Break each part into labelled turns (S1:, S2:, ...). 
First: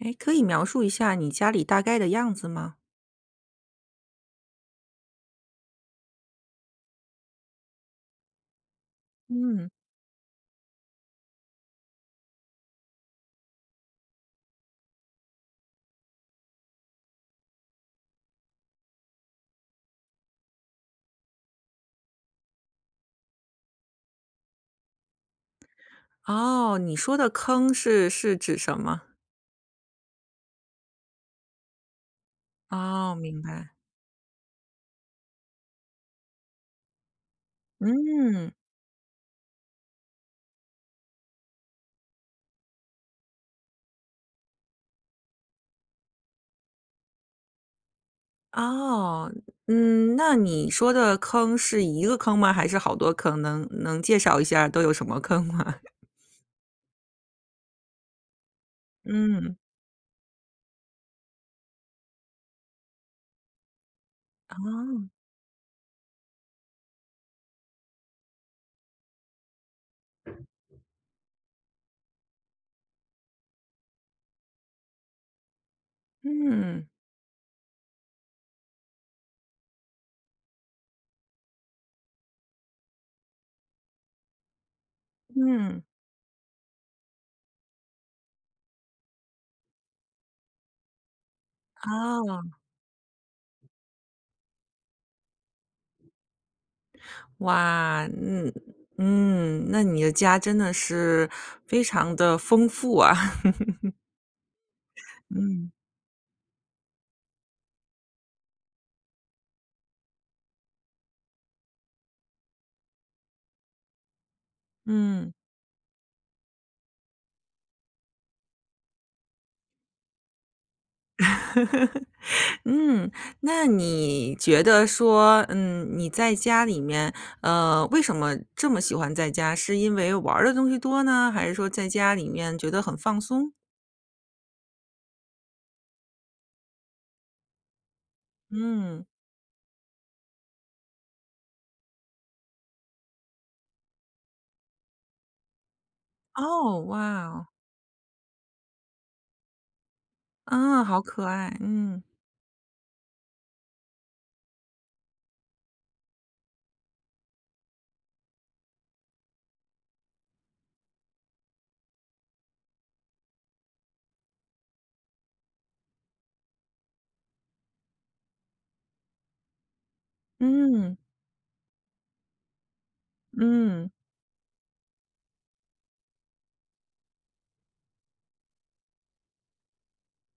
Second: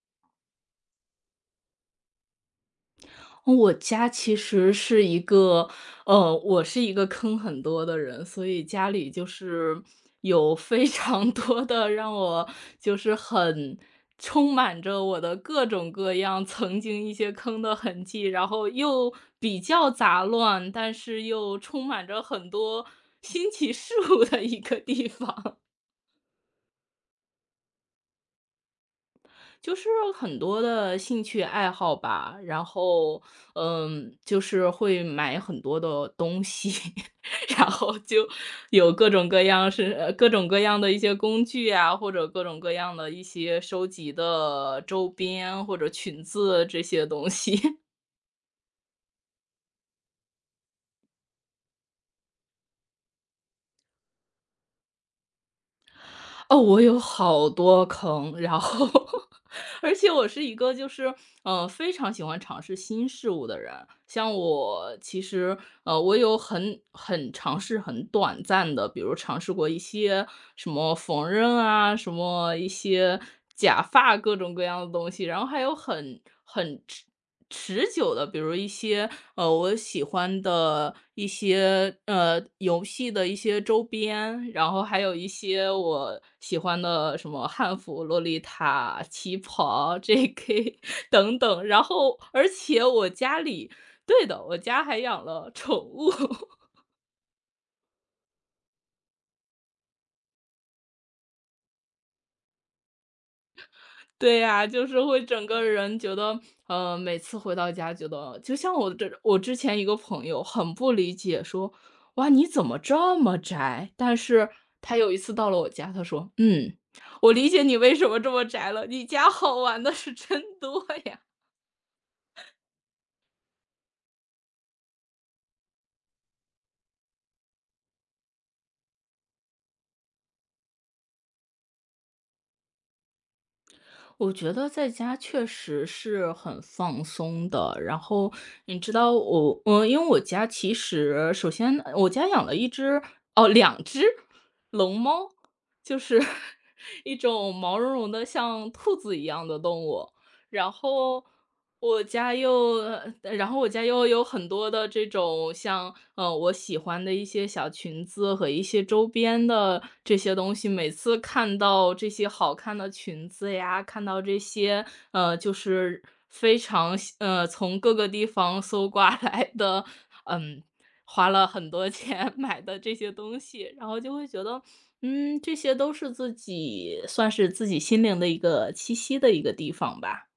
S1: 哎，可以描述一下你家里大概的样子吗？
S2: 我家其实是一个，我是一个坑很多的人，所以家里就
S1: 嗯，
S2: 是有非常 多的让我就是很充满着我的各种各样曾经一些坑的痕迹，然后又比较杂乱，但是又充满着很多 新奇事物的一个地方。
S1: 哦，你说的坑是指什么？
S2: 就是很多的兴趣爱好吧，然
S1: 哦，
S2: 后，
S1: 明白。
S2: 嗯，就是会买很多的东西，然后就
S1: 嗯，
S2: 有各种各样各种各样的一些工具啊，或者各种各样的一些收集的周边或者裙子这些东西。
S1: 哦，嗯，那你说的坑是一个坑吗？还是好多坑？能介绍一下都有什么坑吗？
S2: 哦，我有好多坑，然后
S1: 嗯，
S2: 而且我是一个非常喜欢尝试新事物的人。像我
S1: 哦，
S2: 其实，我有很尝试很短暂的，比如尝试过一些什么缝纫啊，什么一些假发各种各样的东西，然后还有很
S1: 嗯
S2: 持久的，比如一些，我喜欢的一些，游戏的一些周边，然后还有一些
S1: 嗯，
S2: 我喜欢的什么汉服、洛丽塔、旗袍、JK 等等，然后
S1: 哦，
S2: 而且我家里对的，我家还养了宠物。
S1: 哇，嗯嗯，那你的家真的是非常的丰富啊。
S2: 对呀，就是会整个
S1: 嗯
S2: 人觉得，每次回到家觉得，就像我之前一个朋友很不理解，说，哇，你怎么这么宅？但是他有一
S1: 嗯。
S2: 次到了我家，他说，嗯，我理解你为什么这么宅了，你家好玩的是真多呀。
S1: 嗯，那你觉得说，嗯，你在家里面，为什么这么喜欢在家？是因为玩儿的东西多呢，还是说在家里面觉得很放松？
S2: 我觉得在家确实是很放松的。然后你知
S1: 嗯，
S2: 道我，我因为我家其实首先我家养了哦，两只龙猫，就是
S1: 哦，哇
S2: 一
S1: 哦，
S2: 种毛茸茸的像兔子一样的动物。然
S1: 啊，好可
S2: 后
S1: 爱，嗯，
S2: 我家又呃然后我家又有很多的这种像，我喜欢的一些小裙子和一些周边的这些东西。每次看到这些好看的裙子呀，看到这些，就是非常喜呃，从各个地方搜刮来的，嗯，
S1: 嗯，
S2: 花了很多钱 买的这些东西，然
S1: 嗯。
S2: 后就会觉得，嗯，这些都是自己算是自己心灵的一个栖息的一个地方吧。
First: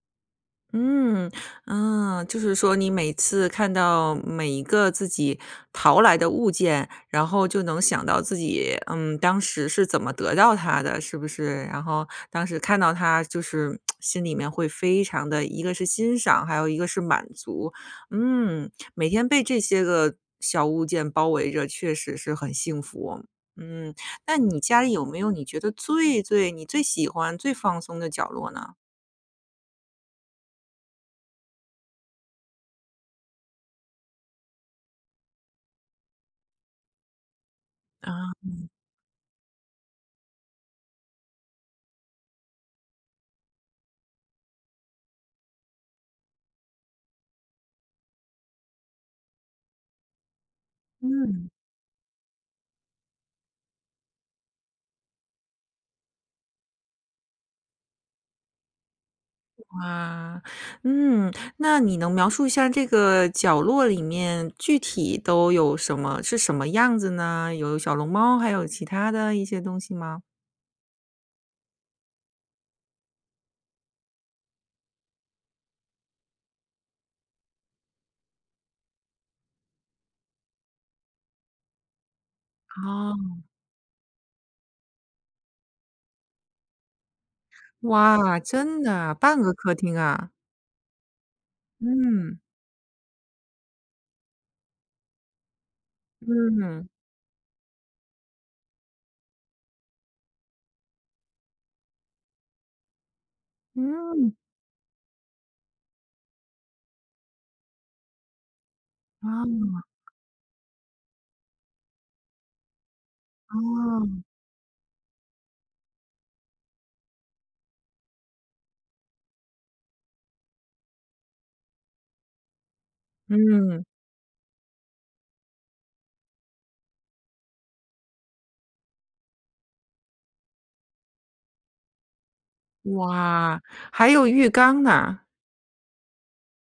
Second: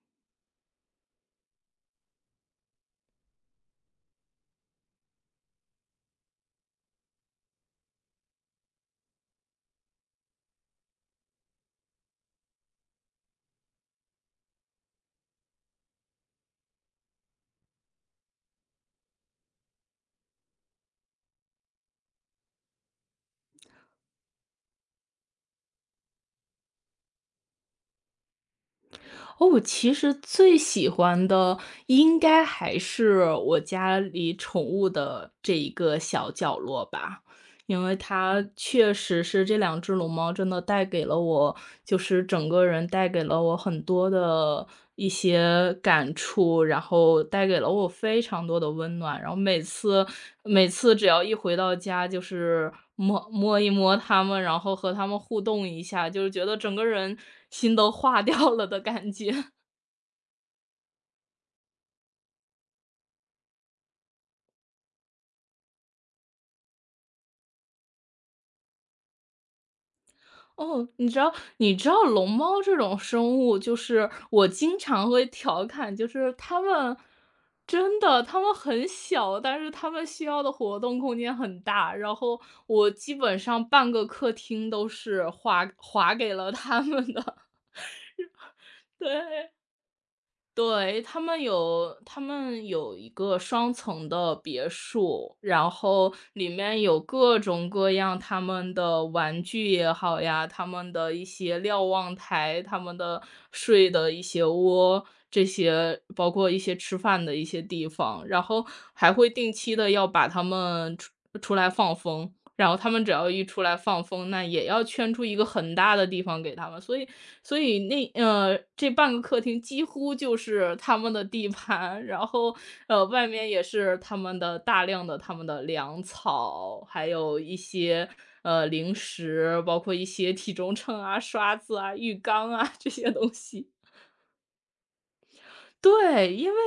S1: 嗯，嗯，就是说你每次看到每一个自己淘来的物件，然后就能想到自己，当时是怎么得到它的，是不是？然后当时看到它，就是 心里面会非常的，一个是欣赏，还有一个是满足。嗯，每天被这些个小物件包围着，确实是很幸福。嗯，那你家里有没有你觉得你最喜欢、最放松的角落呢？
S2: 哦，我其实最喜欢的应该还是我家里宠物的这一个小角落吧，因为
S1: 啊
S2: 它确实是这两只龙猫真的带给了我，就是整个人带给了我很多的一些感触，然后带给了我非常多的温暖。然后每次只要一
S1: 嗯，
S2: 回到家，就是一摸它们，然后和它们互动一下，就是觉得整个人心都化掉了的感觉。
S1: 哇，嗯，那你能描述一下这个角落里面具体都有什么是什么样子呢？有小龙猫，还有其他的一些东西吗？
S2: 哦，你知道龙猫这种生物，就是我经常会调侃，就是它们真的，它们很小，但是它们需要的活动空间很大。然后我基
S1: 啊，
S2: 本上半个客厅都是划给了它们的，
S1: 哇，真的 啊半
S2: 对。
S1: 个客厅啊。
S2: 对，他
S1: 嗯，
S2: 们有一个双层的别墅，然后里面
S1: 嗯，
S2: 有各种各样他们的玩具也好呀，他们的一些瞭望台，他们的睡的一
S1: 嗯，
S2: 些窝，这些包括一些吃饭的一些地方，然后还会定
S1: 啊
S2: 期的要把他们出出来放风。然后他们只要一出来放
S1: 哦，
S2: 风，那也要圈出一个很大的地方给他们，所以那呃，这半个客厅几乎就是他们的地盘，然后外面也
S1: 嗯，
S2: 是他们的大量的他们的粮草，还有一些零食，包括一些体重秤啊、刷子啊、浴缸啊这些东
S1: 哇，
S2: 西。
S1: 还有浴缸呢。
S2: 对，因为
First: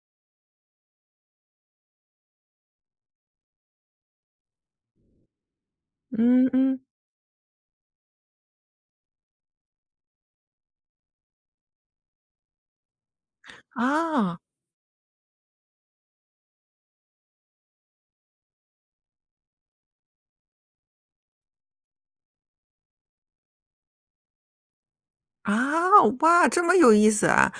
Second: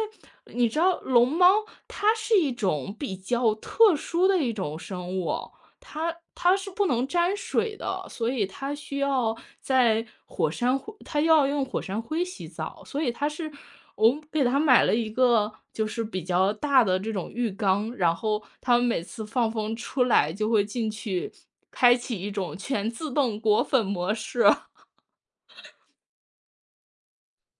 S2: 你知道龙猫它是一种比较特殊的一种生物，它
S1: 嗯
S2: 它是
S1: 嗯，
S2: 不能沾水的，所以它需要在火山灰，它要用火山灰洗澡，所以它是我
S1: 啊。
S2: 给它买了一个就是比较大的这种浴缸，然后它们每次放风出来就会进去，开启一种全自动裹粉模式。
S1: 啊，哇，这么有意思啊！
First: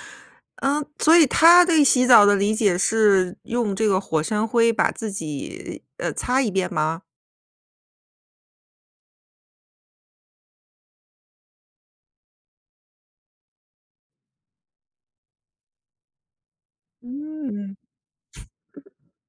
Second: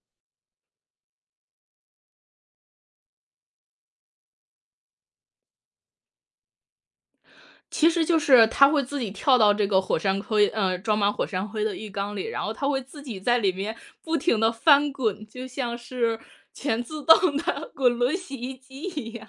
S1: 嗯，所以他对洗澡的理解是用这个火山灰把自己，擦一遍吗？
S2: 其实就是它会自己跳到这个火山灰呃，装满火山灰的浴缸里，然后它会自己在里面不停地翻滚，就像是全自动的
S1: 嗯，
S2: 滚轮洗衣机一样。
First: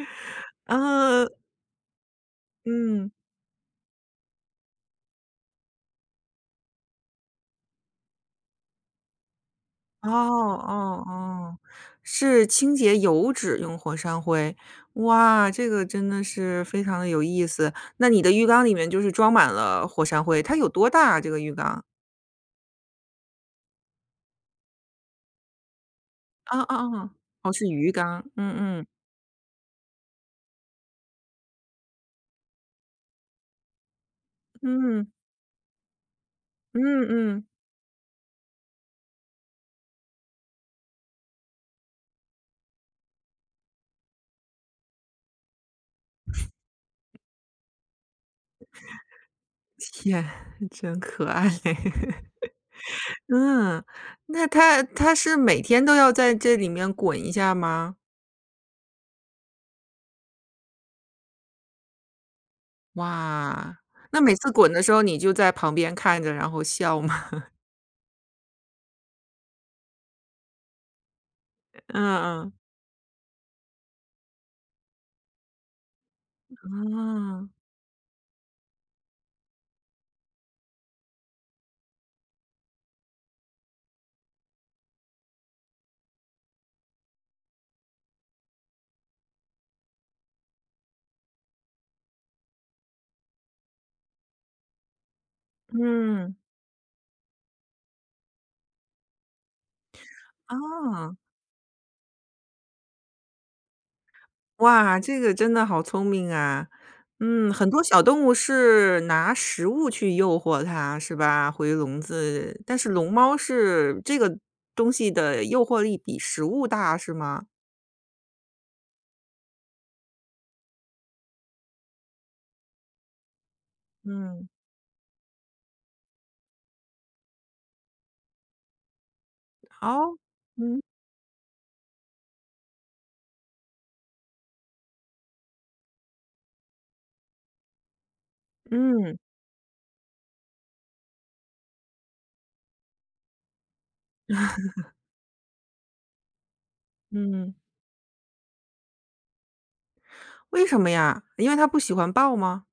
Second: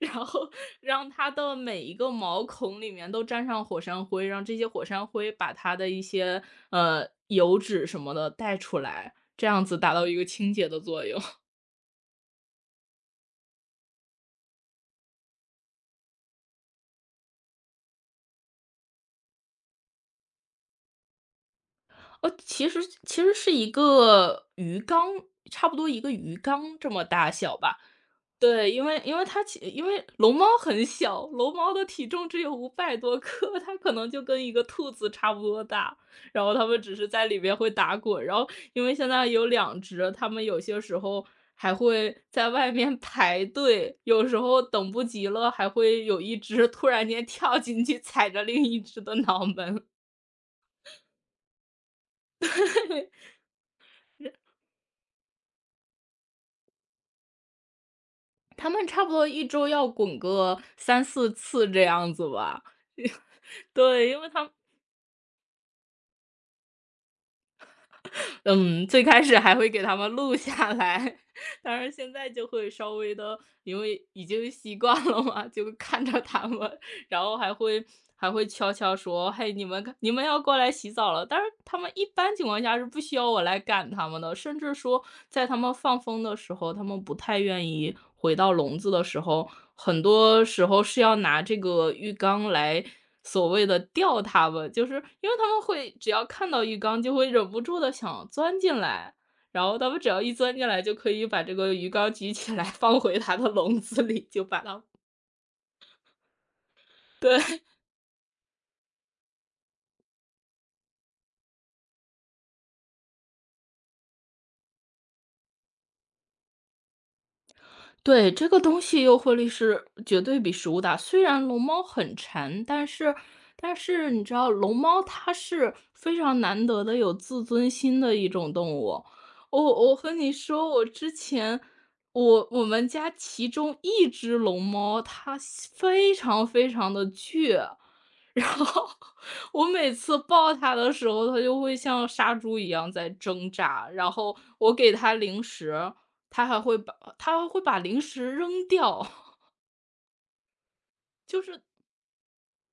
S2: 然后让
S1: 啊，
S2: 它的每一个毛孔里
S1: 嗯，
S2: 面都沾上火山灰，让这些火山灰把它的一些，油脂什么的带出来，这样子达到
S1: 哦
S2: 一个清洁的
S1: 哦
S2: 作用。
S1: 哦，是清洁油脂用火山灰。哇，这个真的是非常的有意思。那你的浴缸里面就是装满了火山灰，它有多大啊，这个浴缸？
S2: 哦，其实是一个鱼缸差不多一个鱼
S1: 啊啊
S2: 缸这么
S1: 啊，
S2: 大
S1: 哦，
S2: 小
S1: 是
S2: 吧。
S1: 鱼缸，嗯
S2: 对，
S1: 嗯，
S2: 因为因为龙猫很小，龙猫的体重只有五百多克，它可能就跟一个兔
S1: 嗯，
S2: 子差不多大，然后它们
S1: 嗯
S2: 只是在里
S1: 嗯。
S2: 面会打滚，然后因为现在有两只，它们有些时候还会在外面 排队，有时候等不及了，还会有一只突然间跳进去踩着另一只的脑门。
S1: 天，真可爱。嗯，那它是每天都要在这里面滚一下吗？
S2: 它们差不多一周要滚个三四次这样子吧。
S1: 哇，
S2: 对，
S1: 那
S2: 因为
S1: 每次
S2: 它
S1: 滚的时候你就在旁边看着，然后笑吗？
S2: 嗯，最开始还会给他们录下来，但 是
S1: 嗯
S2: 现在就
S1: 嗯，
S2: 会稍微的，因为已经习惯了嘛，就看着他们然后
S1: 啊，
S2: 还会悄悄说："嘿，你们要过来洗澡了。"但是他们一般情况下是不需要我来赶他们的，甚至说在他们放风的时候，他们不太愿意回到笼子的时候，很多时候是要拿这个浴缸来所谓的吊他们，就是因为他们会只要
S1: 嗯，
S2: 看到浴缸就会忍不住的想钻进来，然后他们只要一钻
S1: 啊
S2: 进来就可
S1: 啊，
S2: 以把这个鱼缸举起来放回它的笼子里，就把它
S1: 哇，这个真的好聪明啊。
S2: 对。
S1: 嗯，很多小动物是拿食物去诱惑它，是吧？回笼子，但是龙猫是这个东西的诱惑力比食物大，是吗？
S2: 对，这个东西诱惑力是绝对比食物大。虽然龙猫很馋，但是但是你知
S1: 嗯。
S2: 道，龙猫它是非常难得的有自尊心的一种动物。我我和
S1: 哦，
S2: 你说，
S1: 嗯，
S2: 我之前我们家其中一只龙猫，它非常非常的倔，然后
S1: 嗯，
S2: 我每次抱它的时候，它就会像杀猪一样在挣扎，然后我给它零食。它还
S1: 嗯，
S2: 会把零食扔掉，
S1: 为什么呀？
S2: 就
S1: 因为
S2: 是
S1: 它不喜欢抱吗？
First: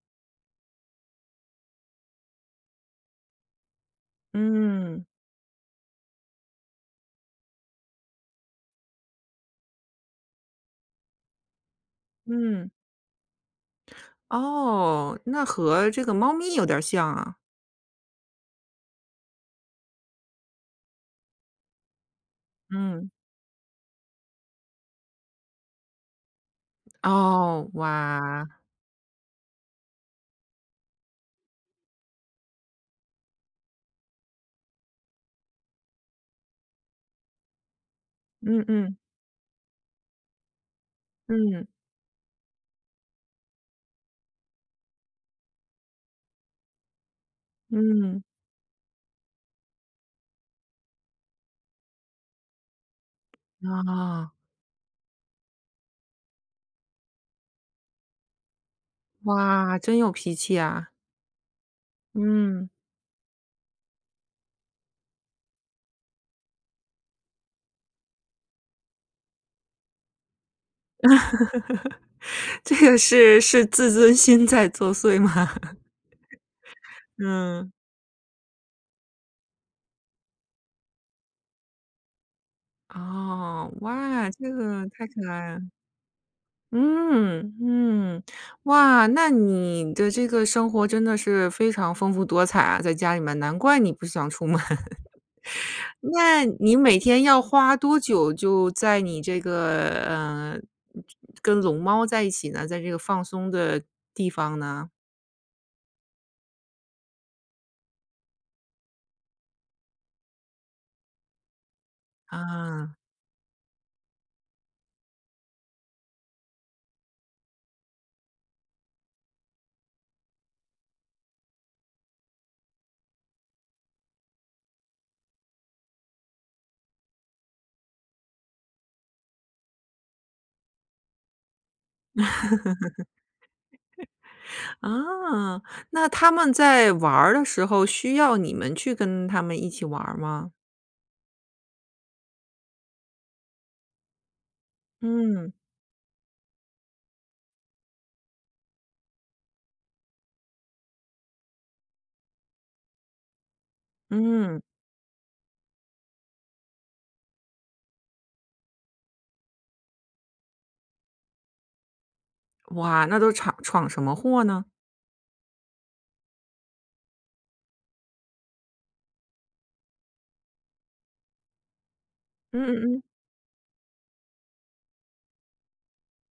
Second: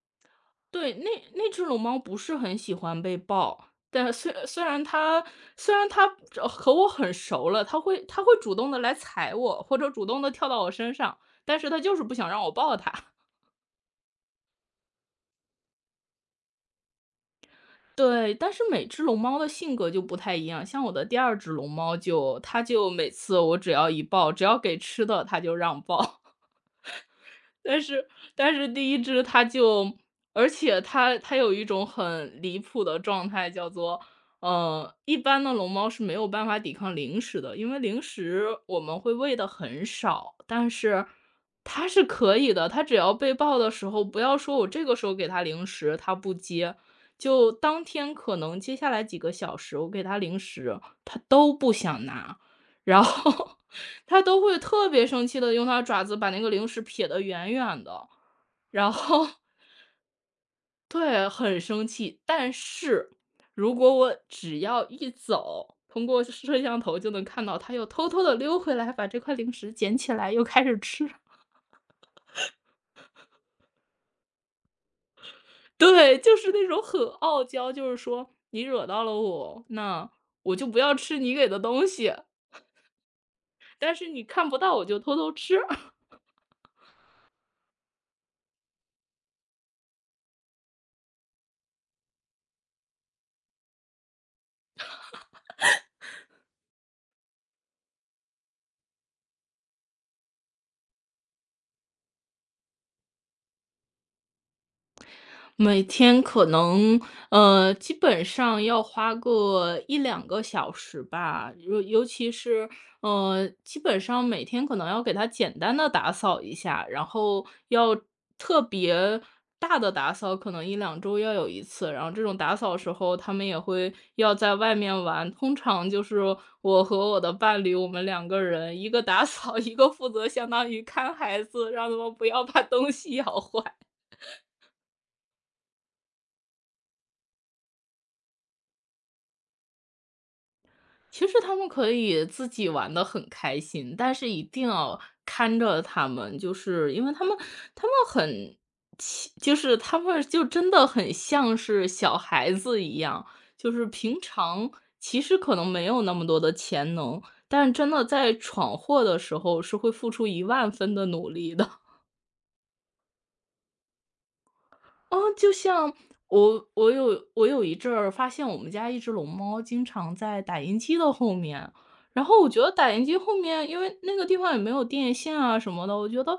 S2: 对，那那只龙猫不是很喜欢被抱，但
S1: 嗯，
S2: 虽然它和我很熟了，它会主动的来踩我，或者主动的跳到我身上，但是它就是不想让我
S1: 嗯，
S2: 抱它。
S1: 哦，那和这个猫咪有点儿像啊。
S2: 对，但是每只龙猫的性格就不太一样，像我的第二只龙猫它就
S1: 嗯，
S2: 每次我只要一抱，只要给吃的它就让抱。
S1: 哦，
S2: 但是
S1: 哇，
S2: 第一只而且它有一种很离谱的状态，叫做，一般的龙猫是没有办法抵抗零食的，因为零食
S1: 嗯
S2: 我
S1: 嗯，
S2: 们会喂的很少，但是
S1: 嗯，
S2: 它是可以的。它只要被抱的时候，不要说我这个时候给它零食，它不接，就当天
S1: 嗯，
S2: 可能接下来几个小时，我给它零食，它都不想拿。然后它
S1: 啊
S2: 都会特别生气的，用它爪子把那个零食撇得远远的，然后
S1: 哇，真有脾气 啊。
S2: 对，很生气。但
S1: 嗯，
S2: 是如果我只要一走，通过摄像头就能看到它又偷偷的溜回来，把这块零食捡起来又开始吃。
S1: 这个是自尊心在作祟吗？
S2: 对，就是那种很傲
S1: 嗯，
S2: 娇，就是说你惹到了我，那我就不要吃你给的东西，
S1: 哦，
S2: 但是你
S1: 哇，
S2: 看
S1: 这
S2: 不到我
S1: 个
S2: 就
S1: 太
S2: 偷
S1: 可
S2: 偷
S1: 爱
S2: 吃。
S1: 了。嗯嗯，哇，那你的这个生活真的是非常丰富多彩啊，在家里面，难怪你不想出门。那你每天要花多久就在你这个跟龙猫在一起呢？在这个放松的地方呢？
S2: 每天可能，基本上要花个一两个小时吧，尤其是，
S1: 啊
S2: 基本上每天可能要给它简单的打扫一下，然后要特别大的打扫，可能一两周要有一次，然后这种打扫时候，他们也会要在外面玩，通常就是我和我的伴侣，我们两个人，一个打扫，一个负责相当于看孩子，让他们不要把东西咬坏。
S1: 啊，那他们在玩儿的时候需要你们去跟他们一起玩儿吗？
S2: 其实他们可以自己玩的很开心，但是一定要
S1: 嗯
S2: 看着他们，就是因为他们就是他们就真的很像是小孩子一样，就是平
S1: 嗯，
S2: 常其实可能没有那么多的潜能，但是真的在闯祸的时候是会付出一万分的努力的。
S1: 哇，那都闯什么祸呢？
S2: 哦，就像我有一阵儿发现我们家一只龙猫经常在打印机的后面，然后我觉
S1: 嗯
S2: 得打
S1: 嗯嗯
S2: 印机后面，因为那个地方也没有电线啊什么的，我觉得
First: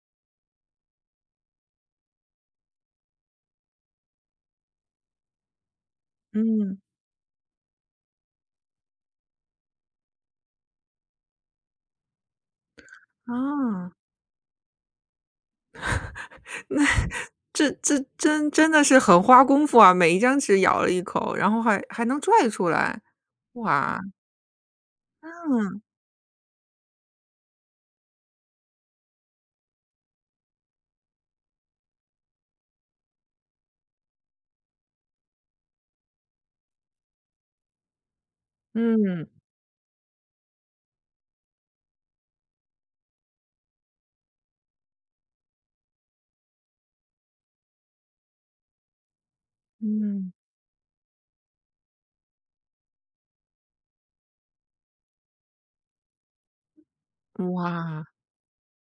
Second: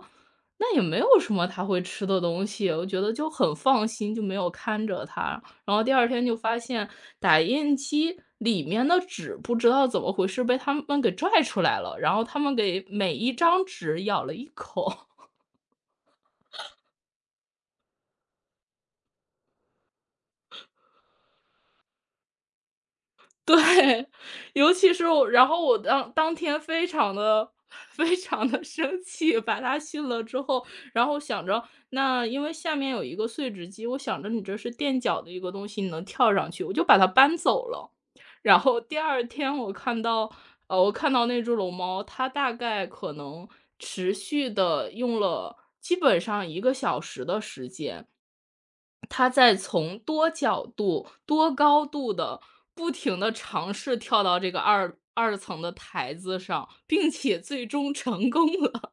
S2: 那也没有什么它会吃的东西，我觉得就很放心，就没有看着它。然后第二天就发
S1: 嗯。
S2: 现打印机里面的纸不知道怎么回事被它们给拽出来了，然后它们给每一张
S1: 啊，
S2: 纸咬了一口。
S1: 那 这真的是很花功夫啊，每一张纸咬了一口，然后还能拽出来。哇，
S2: 对，尤其是我然后我
S1: 嗯
S2: 当天非常的 非常的生气，把它训了之后，然后想着那因为下面有一个碎纸机，我想着你这是垫脚的一个东西，你能跳上去，我就把它搬走了。然后第二
S1: 嗯
S2: 天我看到那只龙猫，它大概可能持续的用了基本上一个小时的时间，他在从多
S1: 嗯，
S2: 角度、多高度的不停的尝试跳到这个二层的台子上，并且最终
S1: 哇
S2: 成功了。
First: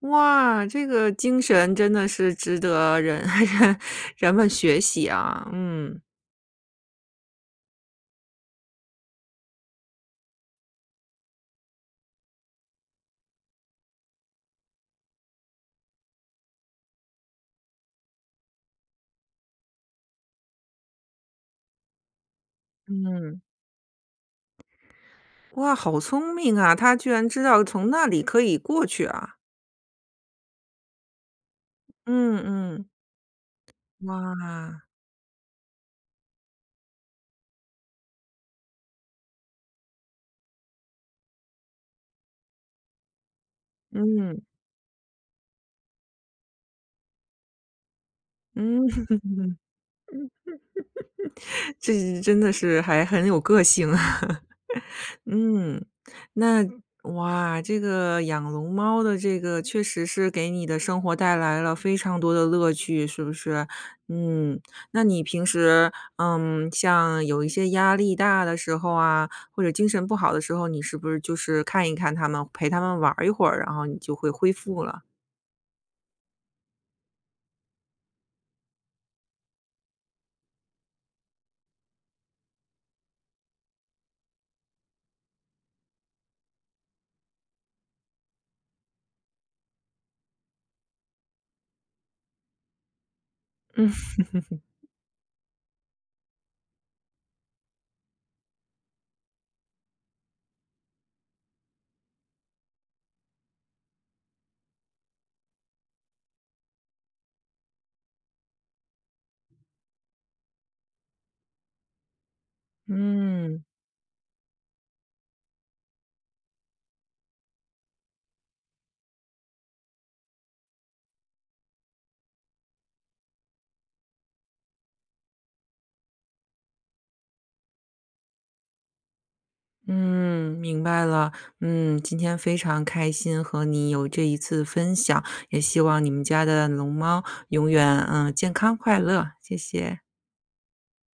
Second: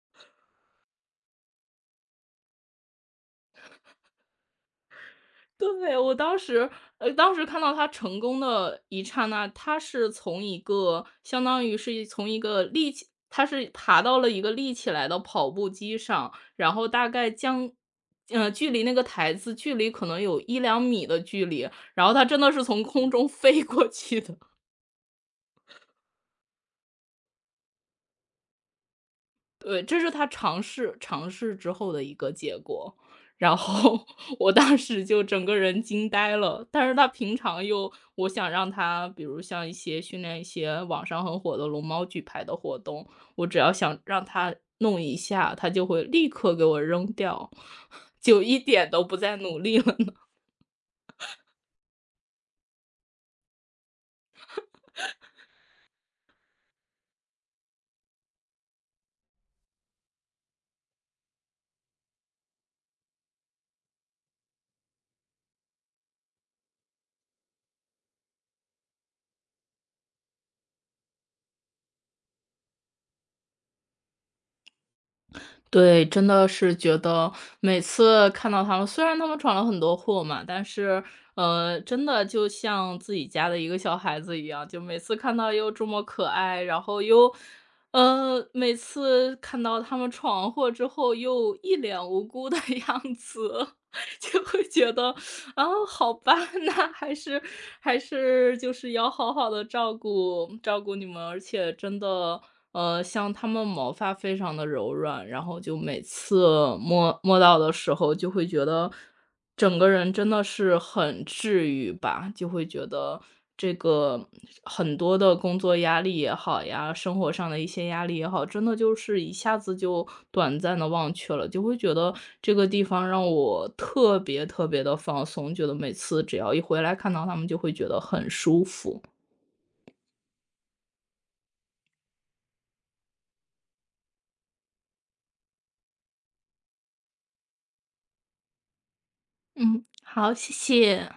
S1: 哇，这个精神真的是值得人 人人们学习啊。
S2: 对，
S1: 嗯
S2: 我当时看到他成功的一刹那，他是从一个相当于是从一个立起他是爬到了一个立起来的跑步机上，然后大概距离那个台子距离可能有一两米的距离，然后他真的是从空中
S1: 嗯，
S2: 飞过去的。
S1: 哇，好聪明啊，他居然知道从那里可以过去啊。
S2: 对，这是他尝试尝试之后的一个
S1: 嗯
S2: 结
S1: 嗯，
S2: 果。然后
S1: 哇，
S2: 我当时就整个人惊呆了，但是他平常又我想让他，比如像一些训练一些网上很火的龙猫举牌的活动，我只要想让
S1: 嗯
S2: 他弄一下，他就会立刻给我扔掉，就一
S1: 嗯，
S2: 点都不再 努力了呢。
S1: 这真的是还很有个性啊。嗯，那哇，这个养龙猫的这个确实是给你的生活带来了非常多的乐趣，是不是？嗯，那你平时，嗯，像有一些压力大的时候啊，或者精神不好的时候，你是不是就是看一看它们，陪它们玩儿一会儿，然后你就会恢复了？
S2: 对，真的是觉得每次看到他们，虽然他们闯了很多祸嘛，但是，真的就像自己家的一个小孩子一样，就每次看到又这么可爱，然后又，每次看到他们闯完祸之后又一脸无辜的 样子，
S1: 嗯。
S2: 就会觉得，啊，好吧，那还是就是要好好的照顾照顾你们，而且真的。像它们毛发非常的柔软，然后就每次摸摸到的时候就会觉得，整个人真的是很治愈吧。就会觉得
S1: 嗯。
S2: 这个很多的工作压力也好呀，生活上的一些压力也好，真的就是一下子就短暂的忘却了。就会觉得这个地方让我特别特别的放松，觉得每次只要一回来看到它们就会觉得很舒服。
S1: 嗯，明白了。嗯，今天非常开心和你有这一次分享，也希望你们家的龙猫永远健康快乐，谢
S2: 嗯，
S1: 谢。
S2: 好，谢谢。